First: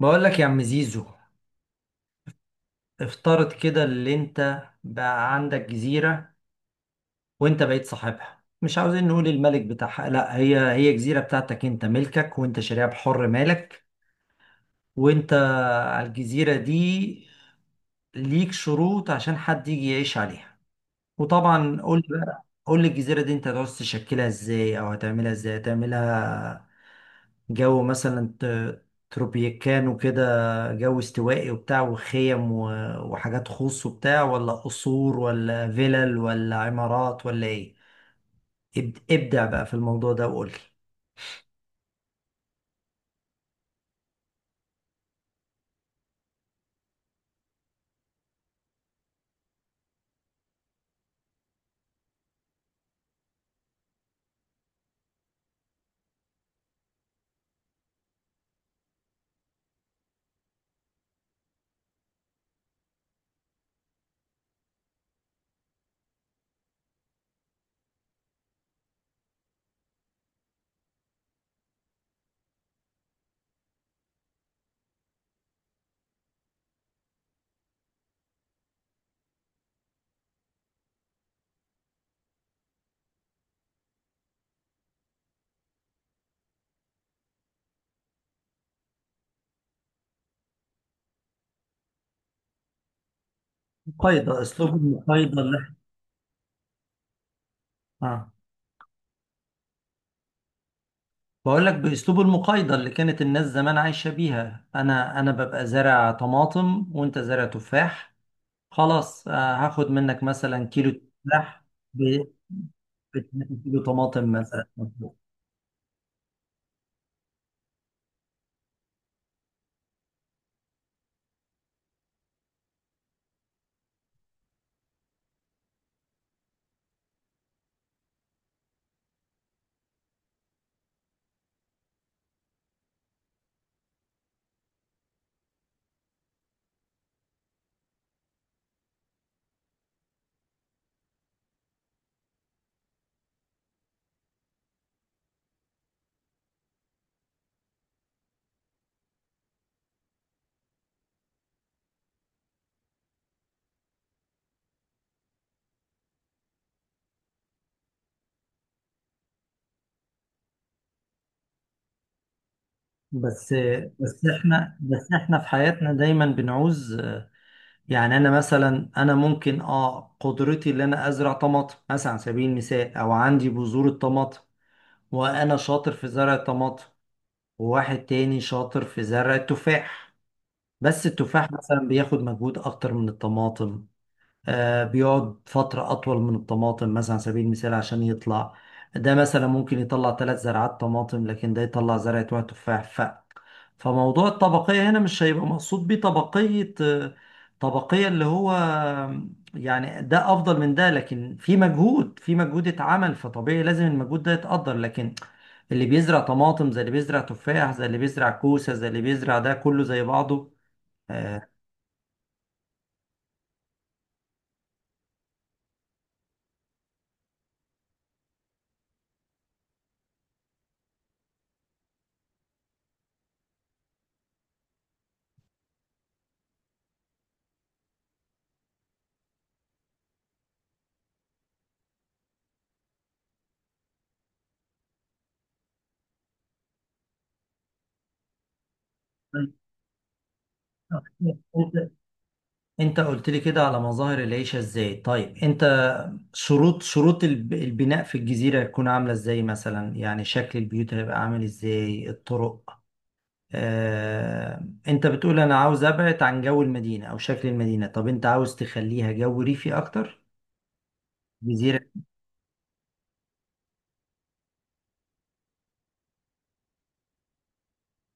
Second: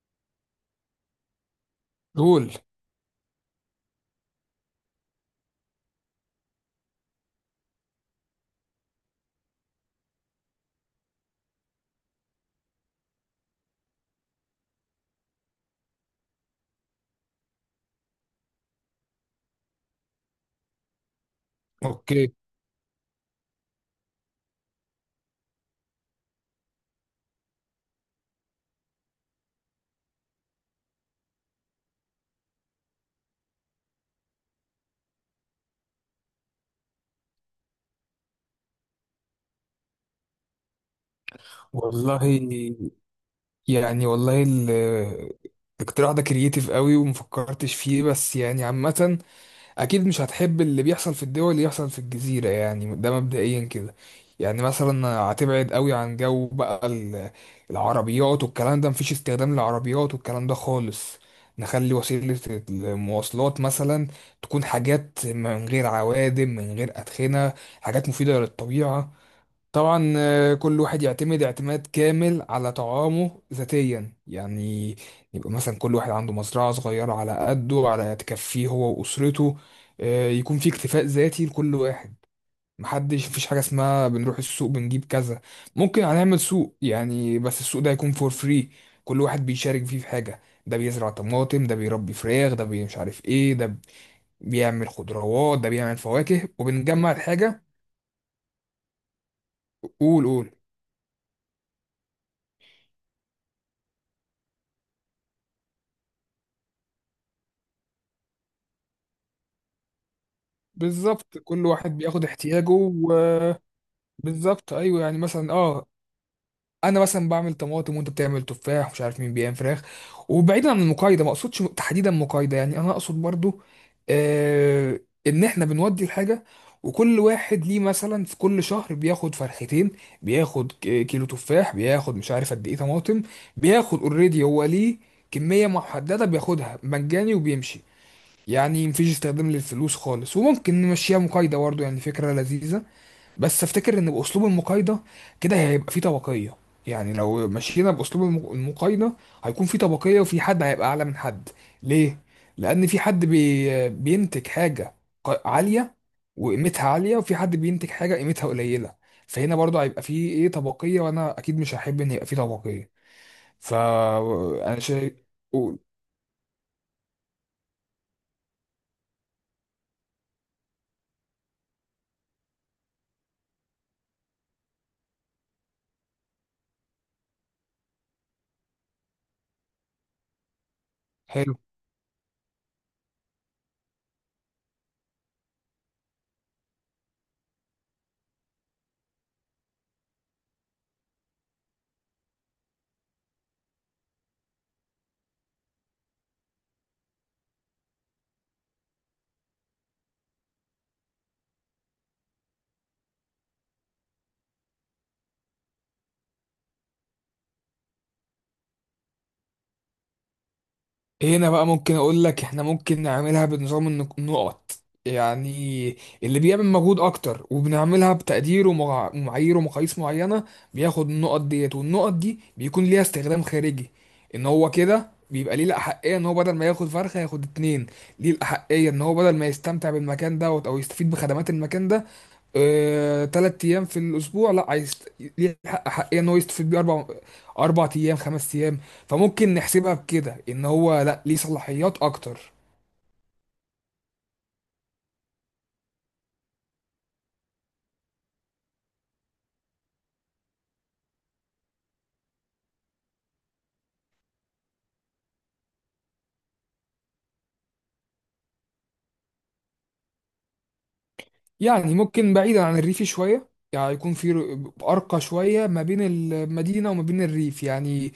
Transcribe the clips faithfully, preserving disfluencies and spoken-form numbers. بقول لك يا عم زيزو، قول. افترض كده اللي انت بقى عندك جزيرة وانت بقيت صاحبها. مش عاوزين نقول الملك بتاعها، لا، هي هي جزيرة بتاعتك انت، ملكك وانت شاريها بحر مالك. وانت على الجزيرة دي ليك شروط عشان حد يجي يعيش عليها. وطبعا قول لي اوكي. بقى، قول لي الجزيرة دي انت هتعوز تشكلها ازاي او هتعملها ازاي؟ هتعملها جو مثلا ت- تروبيكانو كده، جو استوائي وبتاع وخيم و- وحاجات خاص وبتاع، ولا قصور ولا فيلل ولا عمارات ولا ايه؟ اب- ابدع بقى في الموضوع ده وقول لي. والله، يعني والله ال- الاقتراح ده كرييتيف قوي ومفكرتش فيه، بس يعني عامة اكيد مش هتحب اللي بيحصل في الدول اللي يحصل في الجزيرة، يعني ده مبدئيا كده. يعني مثلا هتبعد قوي عن جو بقى ال- العربيات والكلام ده، مفيش استخدام للعربيات والكلام ده خالص. نخلي وسيلة المواصلات مثلا تكون حاجات من غير عوادم، من غير أدخنة، حاجات مفيدة للطبيعة. طبعا آه، كل واحد يعتمد اعتماد كامل على طعامه ذاتيا، يعني يبقى مثلا كل واحد عنده مزرعة صغيرة على قده، على تكفيه هو وأسرته. آه، يكون في اكتفاء ذاتي لكل واحد. محدش، مفيش حاجة اسمها بنروح السوق بنجيب كذا. ممكن هنعمل سوق يعني، بس السوق ده يكون فور فري، كل واحد بيشارك فيه في حاجة. ده بيزرع طماطم، ده بيربي فراخ، ده بي- مش عارف ايه، ده مقايضة، اسلوب بيعمل المقايضة اللي خضروات، ده احنا. بيعمل فواكه، وبنجمع الحاجة. اه، قول قول. بقول لك باسلوب المقايضة اللي كانت الناس زمان عايشة بيها. انا انا ببقى زارع طماطم وانت زارع تفاح، خلاص، آه، هاخد منك مثلا كيلو بالظبط تفاح كل واحد ب بياخد احتياجه و- ب- كيلو طماطم مثلا. بالظبط ايوه، يعني مثلا اه انا مثلا بعمل طماطم، وانت بتعمل تفاح، مش عارف مين بيعمل فراخ. وبعيدا عن المقايضه، ما اقصدش تحديدا مقايضه، يعني انا اقصد برضو آه ان احنا بنودي الحاجه، وكل واحد ليه مثلا في كل شهر بياخد فرختين، بياخد ك- كيلو تفاح، بياخد مش عارف قد ايه طماطم، بياخد اوريدي هو ليه كميه محدده بياخدها مجاني وبيمشي. يعني مفيش استخدام للفلوس خالص، وممكن نمشيها مقايضة برضه، يعني فكرة لذيذة. بس افتكر ان باسلوب المقايضة كده هيبقى فيه طبقية. يعني لو مشينا باسلوب الم- المقايضة، هيكون في طبقية، وفي حد هيبقى اعلى من حد. ليه؟ لان في حد بي بينتج حاجة ق- عالية وقيمتها عالية، وفي حد بينتج حاجة قيمتها قليلة. فهنا برضه هيبقى في ايه طبقية، وانا اكيد مش هحب ان يبقى في طبقية. بس بس احنا، فانا بس شايف. احنا في قول. حياتنا دايما بنعوز. يعني انا مثلا، انا ممكن اه قدرتي ان انا ازرع طماطم مثلا على سبيل المثال، او عندي بذور الطماطم وانا شاطر في زرع الطماطم، وواحد تاني شاطر في زرع التفاح. بس التفاح حلو. مثلا بياخد مجهود اكتر من الطماطم، آه، بيقعد فترة أطول من الطماطم مثلا على سبيل المثال عشان يطلع. ده مثلا ممكن يطلع ثلاث زرعات طماطم لكن ده يطلع زرعة واحد تفاح. ف فموضوع الطبقية هنا مش هيبقى مقصود بيه طبقية، آه، طبقية اللي هو آه، يعني ده أفضل من ده، لكن في مجهود، في مجهود اتعمل، فطبيعي لازم المجهود ده يتقدر. لكن اللي بيزرع طماطم زي اللي بيزرع تفاح زي اللي بيزرع كوسة زي اللي بيزرع ده، كله زي بعضه. هنا بقى ممكن اقول لك احنا ممكن نعملها بنظام النق- النقط. يعني اللي بيعمل مجهود اكتر، وبنعملها بتقدير ومع- ومعايير ومقاييس معينة، بياخد النقط ديت، والنقط دي بيكون ليها استخدام خارجي. ان هو كده بيبقى ليه الاحقية ان هو بدل ما ياخد فرخة ياخد اتنين. ليه الاحقية ان هو بدل ما يستمتع بالمكان دوت او يستفيد بخدمات المكان ده آه، تلات ايام في الاسبوع، لا عايز ليه حق حقيقة ان هو يستفيد بيه اربع، اربع ايام، خمس ايام. فممكن نحسبها بكده، ان آه، هو لا ليه صلاحيات اكتر. انت قلت لي كده على مظاهر العيشة ازاي، طيب انت شروط، شروط الب- البناء في الجزيرة هتكون عاملة ازاي مثلا؟ يعني شكل البيوت هيبقى عامل ازاي؟ الطرق؟ آه، انت بتقول انا عاوز ابعد عن جو المدينة او شكل المدينة، طب انت عاوز تخليها جو ريفي اكتر؟ جزيرة. يعني ممكن بعيدا عن الريف شويه، يعني يكون في ر- ارقى شويه ما بين المدينه وما بين الريف. يعني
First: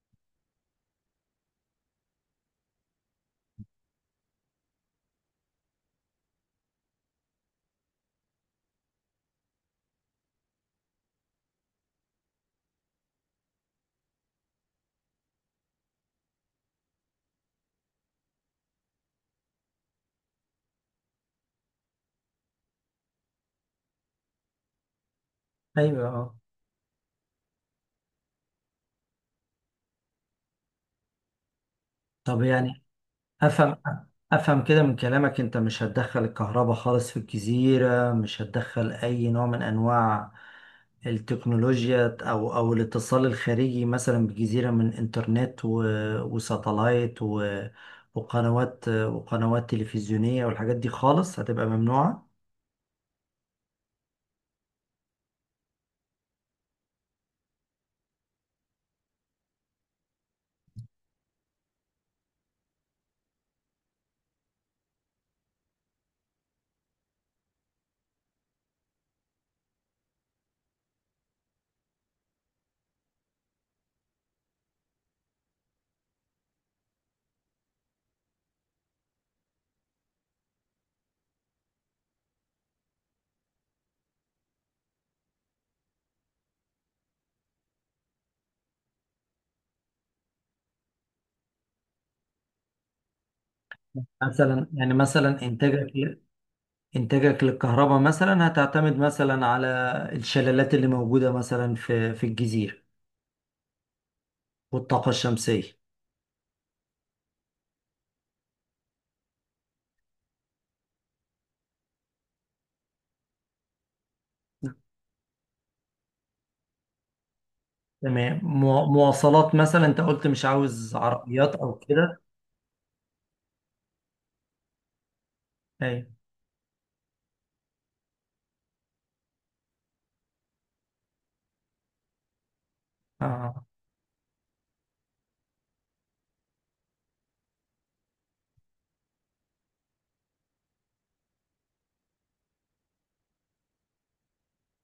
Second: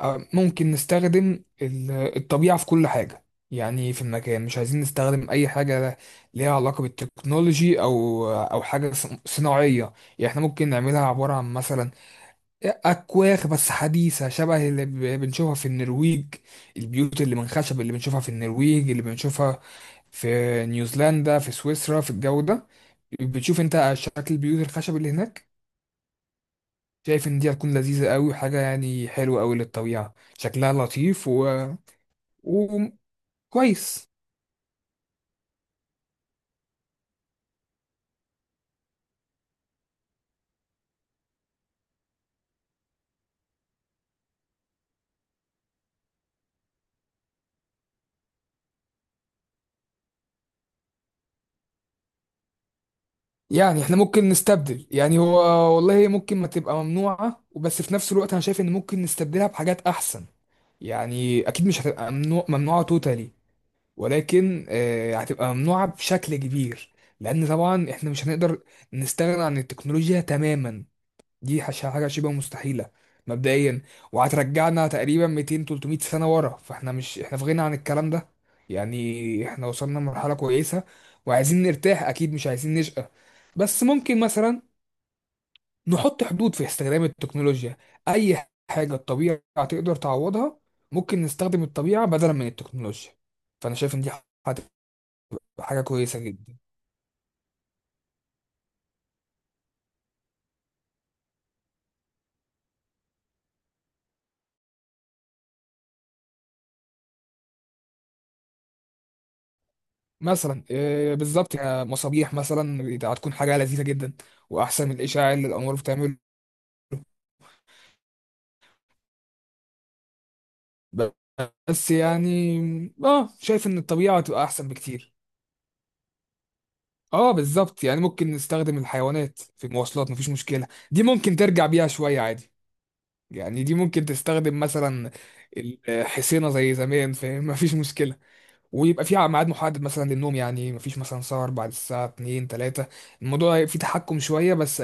آه، ممكن نستخدم ال- الطبيعه في كل حاجه. يعني في المكان مش عايزين نستخدم اي حاجه ليها علاقه بالتكنولوجي او او حاجه صن- صناعيه. يعني احنا ممكن نعملها عباره عن مثلا أكواخ، بس حديثة، شبه اللي ب- بنشوفها في النرويج. البيوت اللي من خشب اللي بنشوفها في النرويج، اللي بنشوفها في نيوزيلندا، في سويسرا، في الجو ده. بتشوف انت شكل البيوت الخشب اللي هناك. ايوه، اه. شايف ان دي هتكون لذيذة قوي، وحاجة يعني حلوة قوي للطبيعة، شكلها لطيف و... طب يعني افهم، وكويس. افهم كده من كلامك انت مش هتدخل الكهرباء خالص في الجزيرة؟ مش هتدخل اي نوع من انواع التكنولوجيا او او الاتصال الخارجي مثلا بالجزيرة، من انترنت و- وساتلايت و- وقنوات، وقنوات تلفزيونية والحاجات دي خالص هتبقى ممنوعة؟ يعني احنا ممكن نستبدل، يعني هو والله ممكن ما تبقى ممنوعة، وبس في نفس الوقت انا شايف ان ممكن نستبدلها بحاجات احسن. يعني اكيد مش هتبقى ممنوع... ممنوعة توتالي، ولكن آه، هتبقى ممنوعة بشكل كبير. لأن طبعا إحنا مش هنقدر نستغنى عن التكنولوجيا تماما، دي حش- حاجة شبه مستحيلة مبدئيا. وهترجعنا تقريبا مئتين تلت مية سنة ورا، فإحنا مش إحنا في غنى عن الكلام ده. يعني إحنا وصلنا لمرحلة كويسة، وعايزين نرتاح، أكيد مش عايزين نشقى. بس ممكن مثلا نحط حدود في استخدام التكنولوجيا. أي حاجة الطبيعة تقدر تعوضها ممكن نستخدم الطبيعة بدلا من التكنولوجيا. فأنا شايف إن دي مثلا يعني، مثلا حاجه انتاجك كويسه ل- جدا. انتاجك للكهرباء مثلا هتعتمد مثلا على الشلالات اللي موجودة مثلا في في الجزيرة والطاقة الشمسية. مثلا آه، بالظبط، كمصابيح مثلا هتكون حاجه لذيذه جدا، واحسن من الاشاعه اللي الانوار بتعمل. تمام، مو- مواصلات مثلا، انت قلت مش عاوز عربيات او بس كده. يعني اه شايف ان الطبيعه هتبقى احسن بكتير. ايوه. اه بالظبط، يعني ممكن نستخدم الحيوانات في المواصلات، مفيش مشكله، دي ممكن ترجع بيها شويه عادي. يعني آه. دي ممكن تستخدم مثلا الحصينه زي زمان، فاهم؟ مفيش مشكله. ويبقى في ميعاد محدد مثلا للنوم، يعني مفيش مثلا سهر بعد الساعه اتنين الثالثة. الموضوع فيه تحكم شويه بس،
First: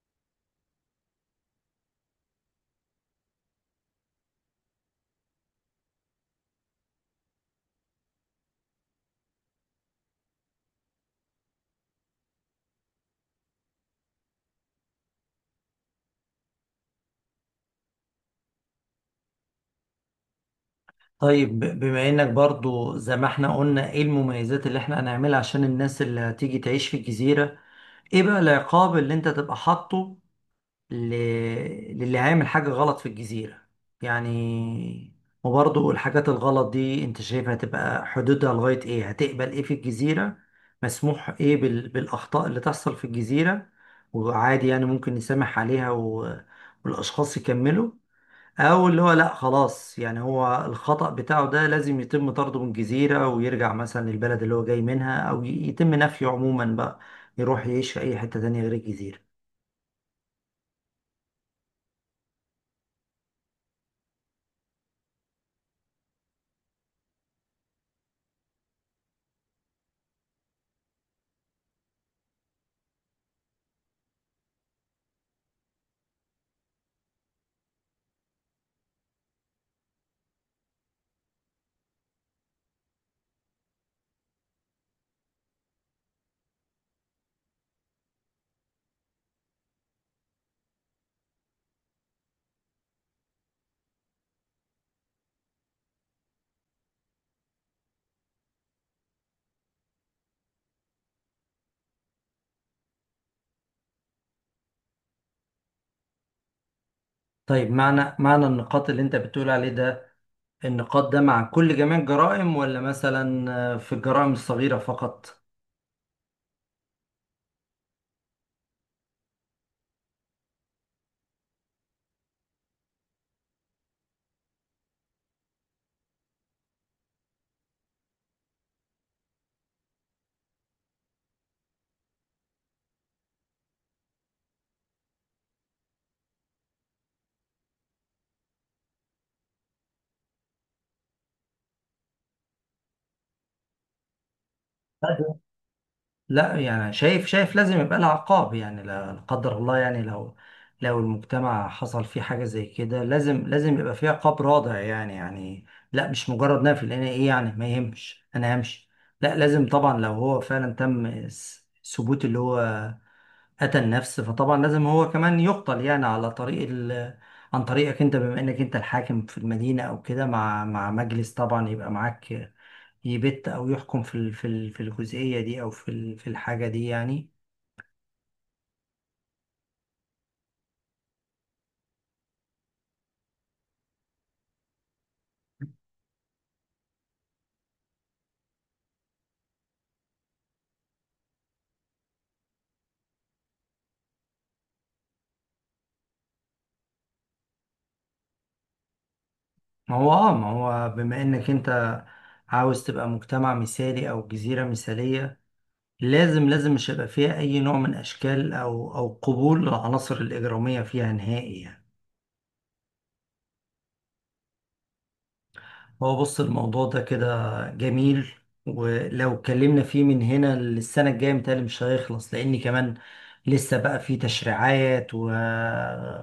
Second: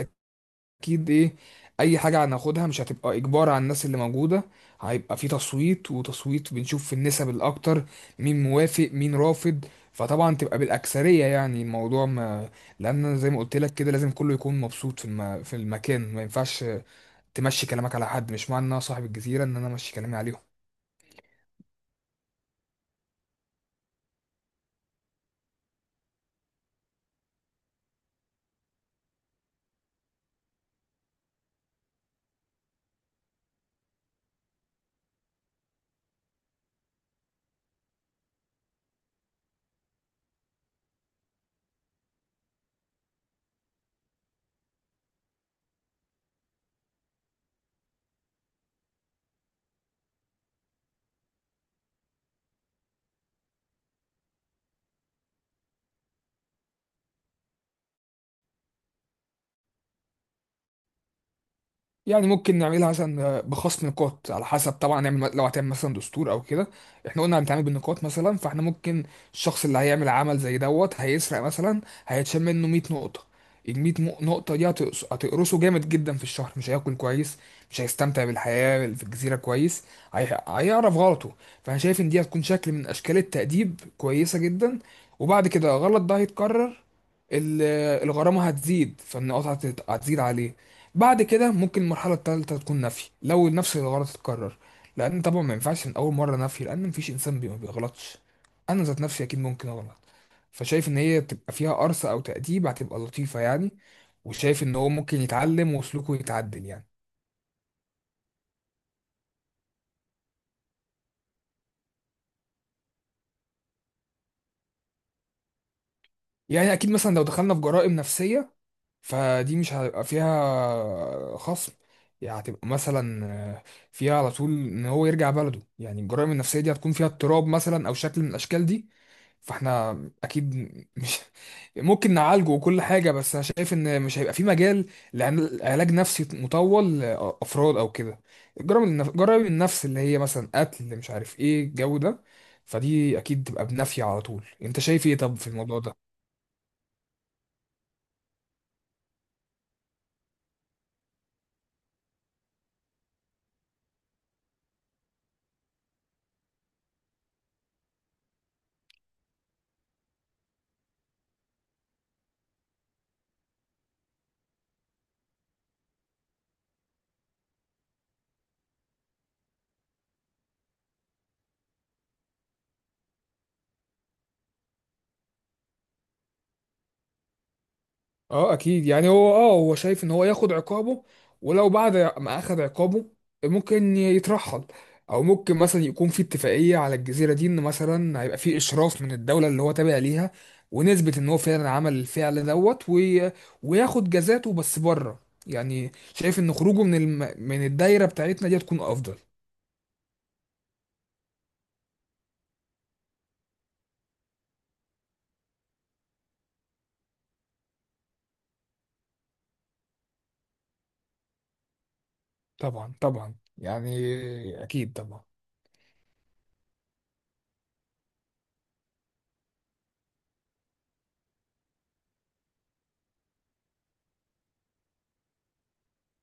اكيد ايه. اي حاجه هناخدها مش هتبقى اجبار على الناس اللي موجوده، هيبقى في تصويت، وتصويت بنشوف في النسب الاكتر، مين موافق مين رافض. فطبعا تبقى بالاكثريه، يعني الموضوع ما، لان زي ما قلت لك كده لازم كله يكون مبسوط في الم... في المكان. ما ينفعش تمشي كلامك على حد، مش معنى ان انا صاحب الجزيره ان انا امشي كلامي عليهم. طيب، ب- بما انك برضو زي ما احنا قلنا ايه المميزات اللي احنا هنعملها عشان الناس اللي هتيجي تعيش في الجزيرة، ايه بقى العقاب اللي انت تبقى حاطه ل... للي هيعمل حاجة غلط في الجزيرة؟ يعني وبرضه الحاجات الغلط دي انت شايفها تبقى حدودها لغاية ايه؟ هتقبل ايه في الجزيرة؟ مسموح ايه بال... بالأخطاء اللي تحصل في الجزيرة وعادي يعني ممكن نسامح عليها و... والأشخاص يكملوا؟ أو اللي هو لأ، خلاص، يعني هو الخطأ بتاعه ده لازم يتم طرده من الجزيرة ويرجع مثلا للبلد اللي هو جاي منها، أو ي- يتم نفيه عموما بقى، يروح يعيش في أي حتة تانية غير الجزيرة؟ يعني ممكن نعملها مثلا بخصم نقاط، على حسب طبعا نعمل، لو هتعمل مثلا دستور او كده. احنا قلنا هنتعامل بالنقاط مثلا، فاحنا ممكن الشخص اللي هيعمل عمل زي دوت، هيسرق مثلا، هيتشال منه مية نقطة. ال مية مو- نقطة دي هتقص- هتقرصه جامد جدا، في الشهر مش هياكل كويس، مش هيستمتع بالحياة في الجزيرة كويس، هي- هيعرف غلطه. فانا شايف ان دي هتكون شكل من اشكال التأديب كويسة جدا. وبعد كده غلط ده هيتكرر، ال- الغرامة هتزيد، فالنقاط هتت- هتزيد عليه. بعد كده ممكن المرحلة التالتة تكون نفي، لو نفس الغلط اتكرر. لأن طبعا ما ينفعش من أول مرة نفي، لأن مفيش إنسان بي- ما بيغلطش، أنا ذات نفسي أكيد ممكن أغلط. فشايف إن هي تبقى فيها قرصة أو تأديب، هتبقى لطيفة يعني، وشايف إن هو ممكن يتعلم وسلوكه يتعدل يعني. طيب معنى معنى النقاط اللي انت بتقول عليه ده، النقاط ده مع كل جميع الجرائم ولا مثلا آه، في الجرائم الصغيرة فقط؟ يعني أكيد مثلا لو دخلنا في جرائم نفسية، فدي مش هيبقى فيها خصم، يعني هتبقى مثلا آه، فيها على طول إن هو يرجع بلده. يعني الجرائم النفسية دي هتكون فيها اضطراب مثلا، أو شكل من الأشكال دي. فاحنا اكيد مش ممكن نعالجه وكل حاجه، بس انا شايف ان مش هيبقى في مجال لعلاج نفسي مطول لافراد او كده. الجرائم النف... جرائم النفس اللي هي مثلا قتل، مش عارف ايه الجو ده، فدي اكيد تبقى بنفي على طول. انت شايف ايه لا طب ده- في الموضوع ده؟ لا، يعني شايف شايف لازم يبقى لها عقاب، يعني لا. لا قدر الله يعني، لو لو المجتمع حصل فيه حاجة زي كده لازم، لازم يبقى فيه عقاب رادع، يعني يعني لا مش مجرد نفي، لان ايه يعني ما يهمش، انا همشي. لا، لازم طبعا لو هو فعلا تم س- ثبوت اللي هو أتى النفس، فطبعا لازم هو كمان يقتل يعني على طريق ال... عن طريقك أنت بما إنك أنت الحاكم في المدينة أو كده، مع، مع مجلس طبعا يبقى معاك، يبت أو يحكم في ال... في ال... في الجزئية دي أو في ال... في الحاجة دي يعني. اه اكيد، يعني هو اه هو شايف ان هو ياخد عقابه. ولو بعد ما اخد عقابه ممكن يترحل، او ممكن مثلا يكون في اتفاقيه على الجزيره دي، ان مثلا هيبقى في اشراف من الدوله اللي هو تابع ليها، ونثبت ان هو فعلا عمل الفعل دوت، وي... وياخد جزاته بس بره. يعني شايف ان خروجه من الم... من الدايره بتاعتنا دي تكون افضل. ما هو آه، ما هو بما إنك أنت عاوز تبقى مجتمع مثالي أو جزيرة مثالية، لازم، لازم مش هيبقى فيها أي نوع من أشكال أو أو قبول العناصر الإجرامية فيها نهائي يعني. طبعا طبعا، يعني اكيد طبعا. هو بص الموضوع ده كده جميل، ولو اتكلمنا فيه من هنا للسنة الجاية متهيألي مش هيخلص، لأن كمان لسه بقى فيه تشريعات و...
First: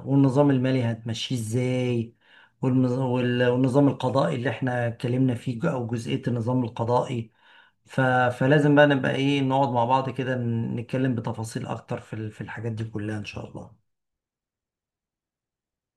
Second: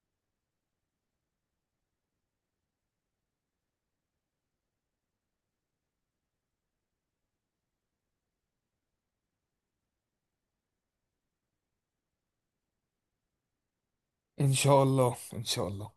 والنظام المالي هتمشيه ازاي، والمز... وال... والنظام القضائي اللي احنا اتكلمنا فيه أو جزئية النظام القضائي، ف... فلازم بقى نبقى ايه، نقعد مع بعض كده نتكلم بتفاصيل أكتر في ال- في الحاجات دي كلها إن شاء الله. ان شاء الله ان شاء الله.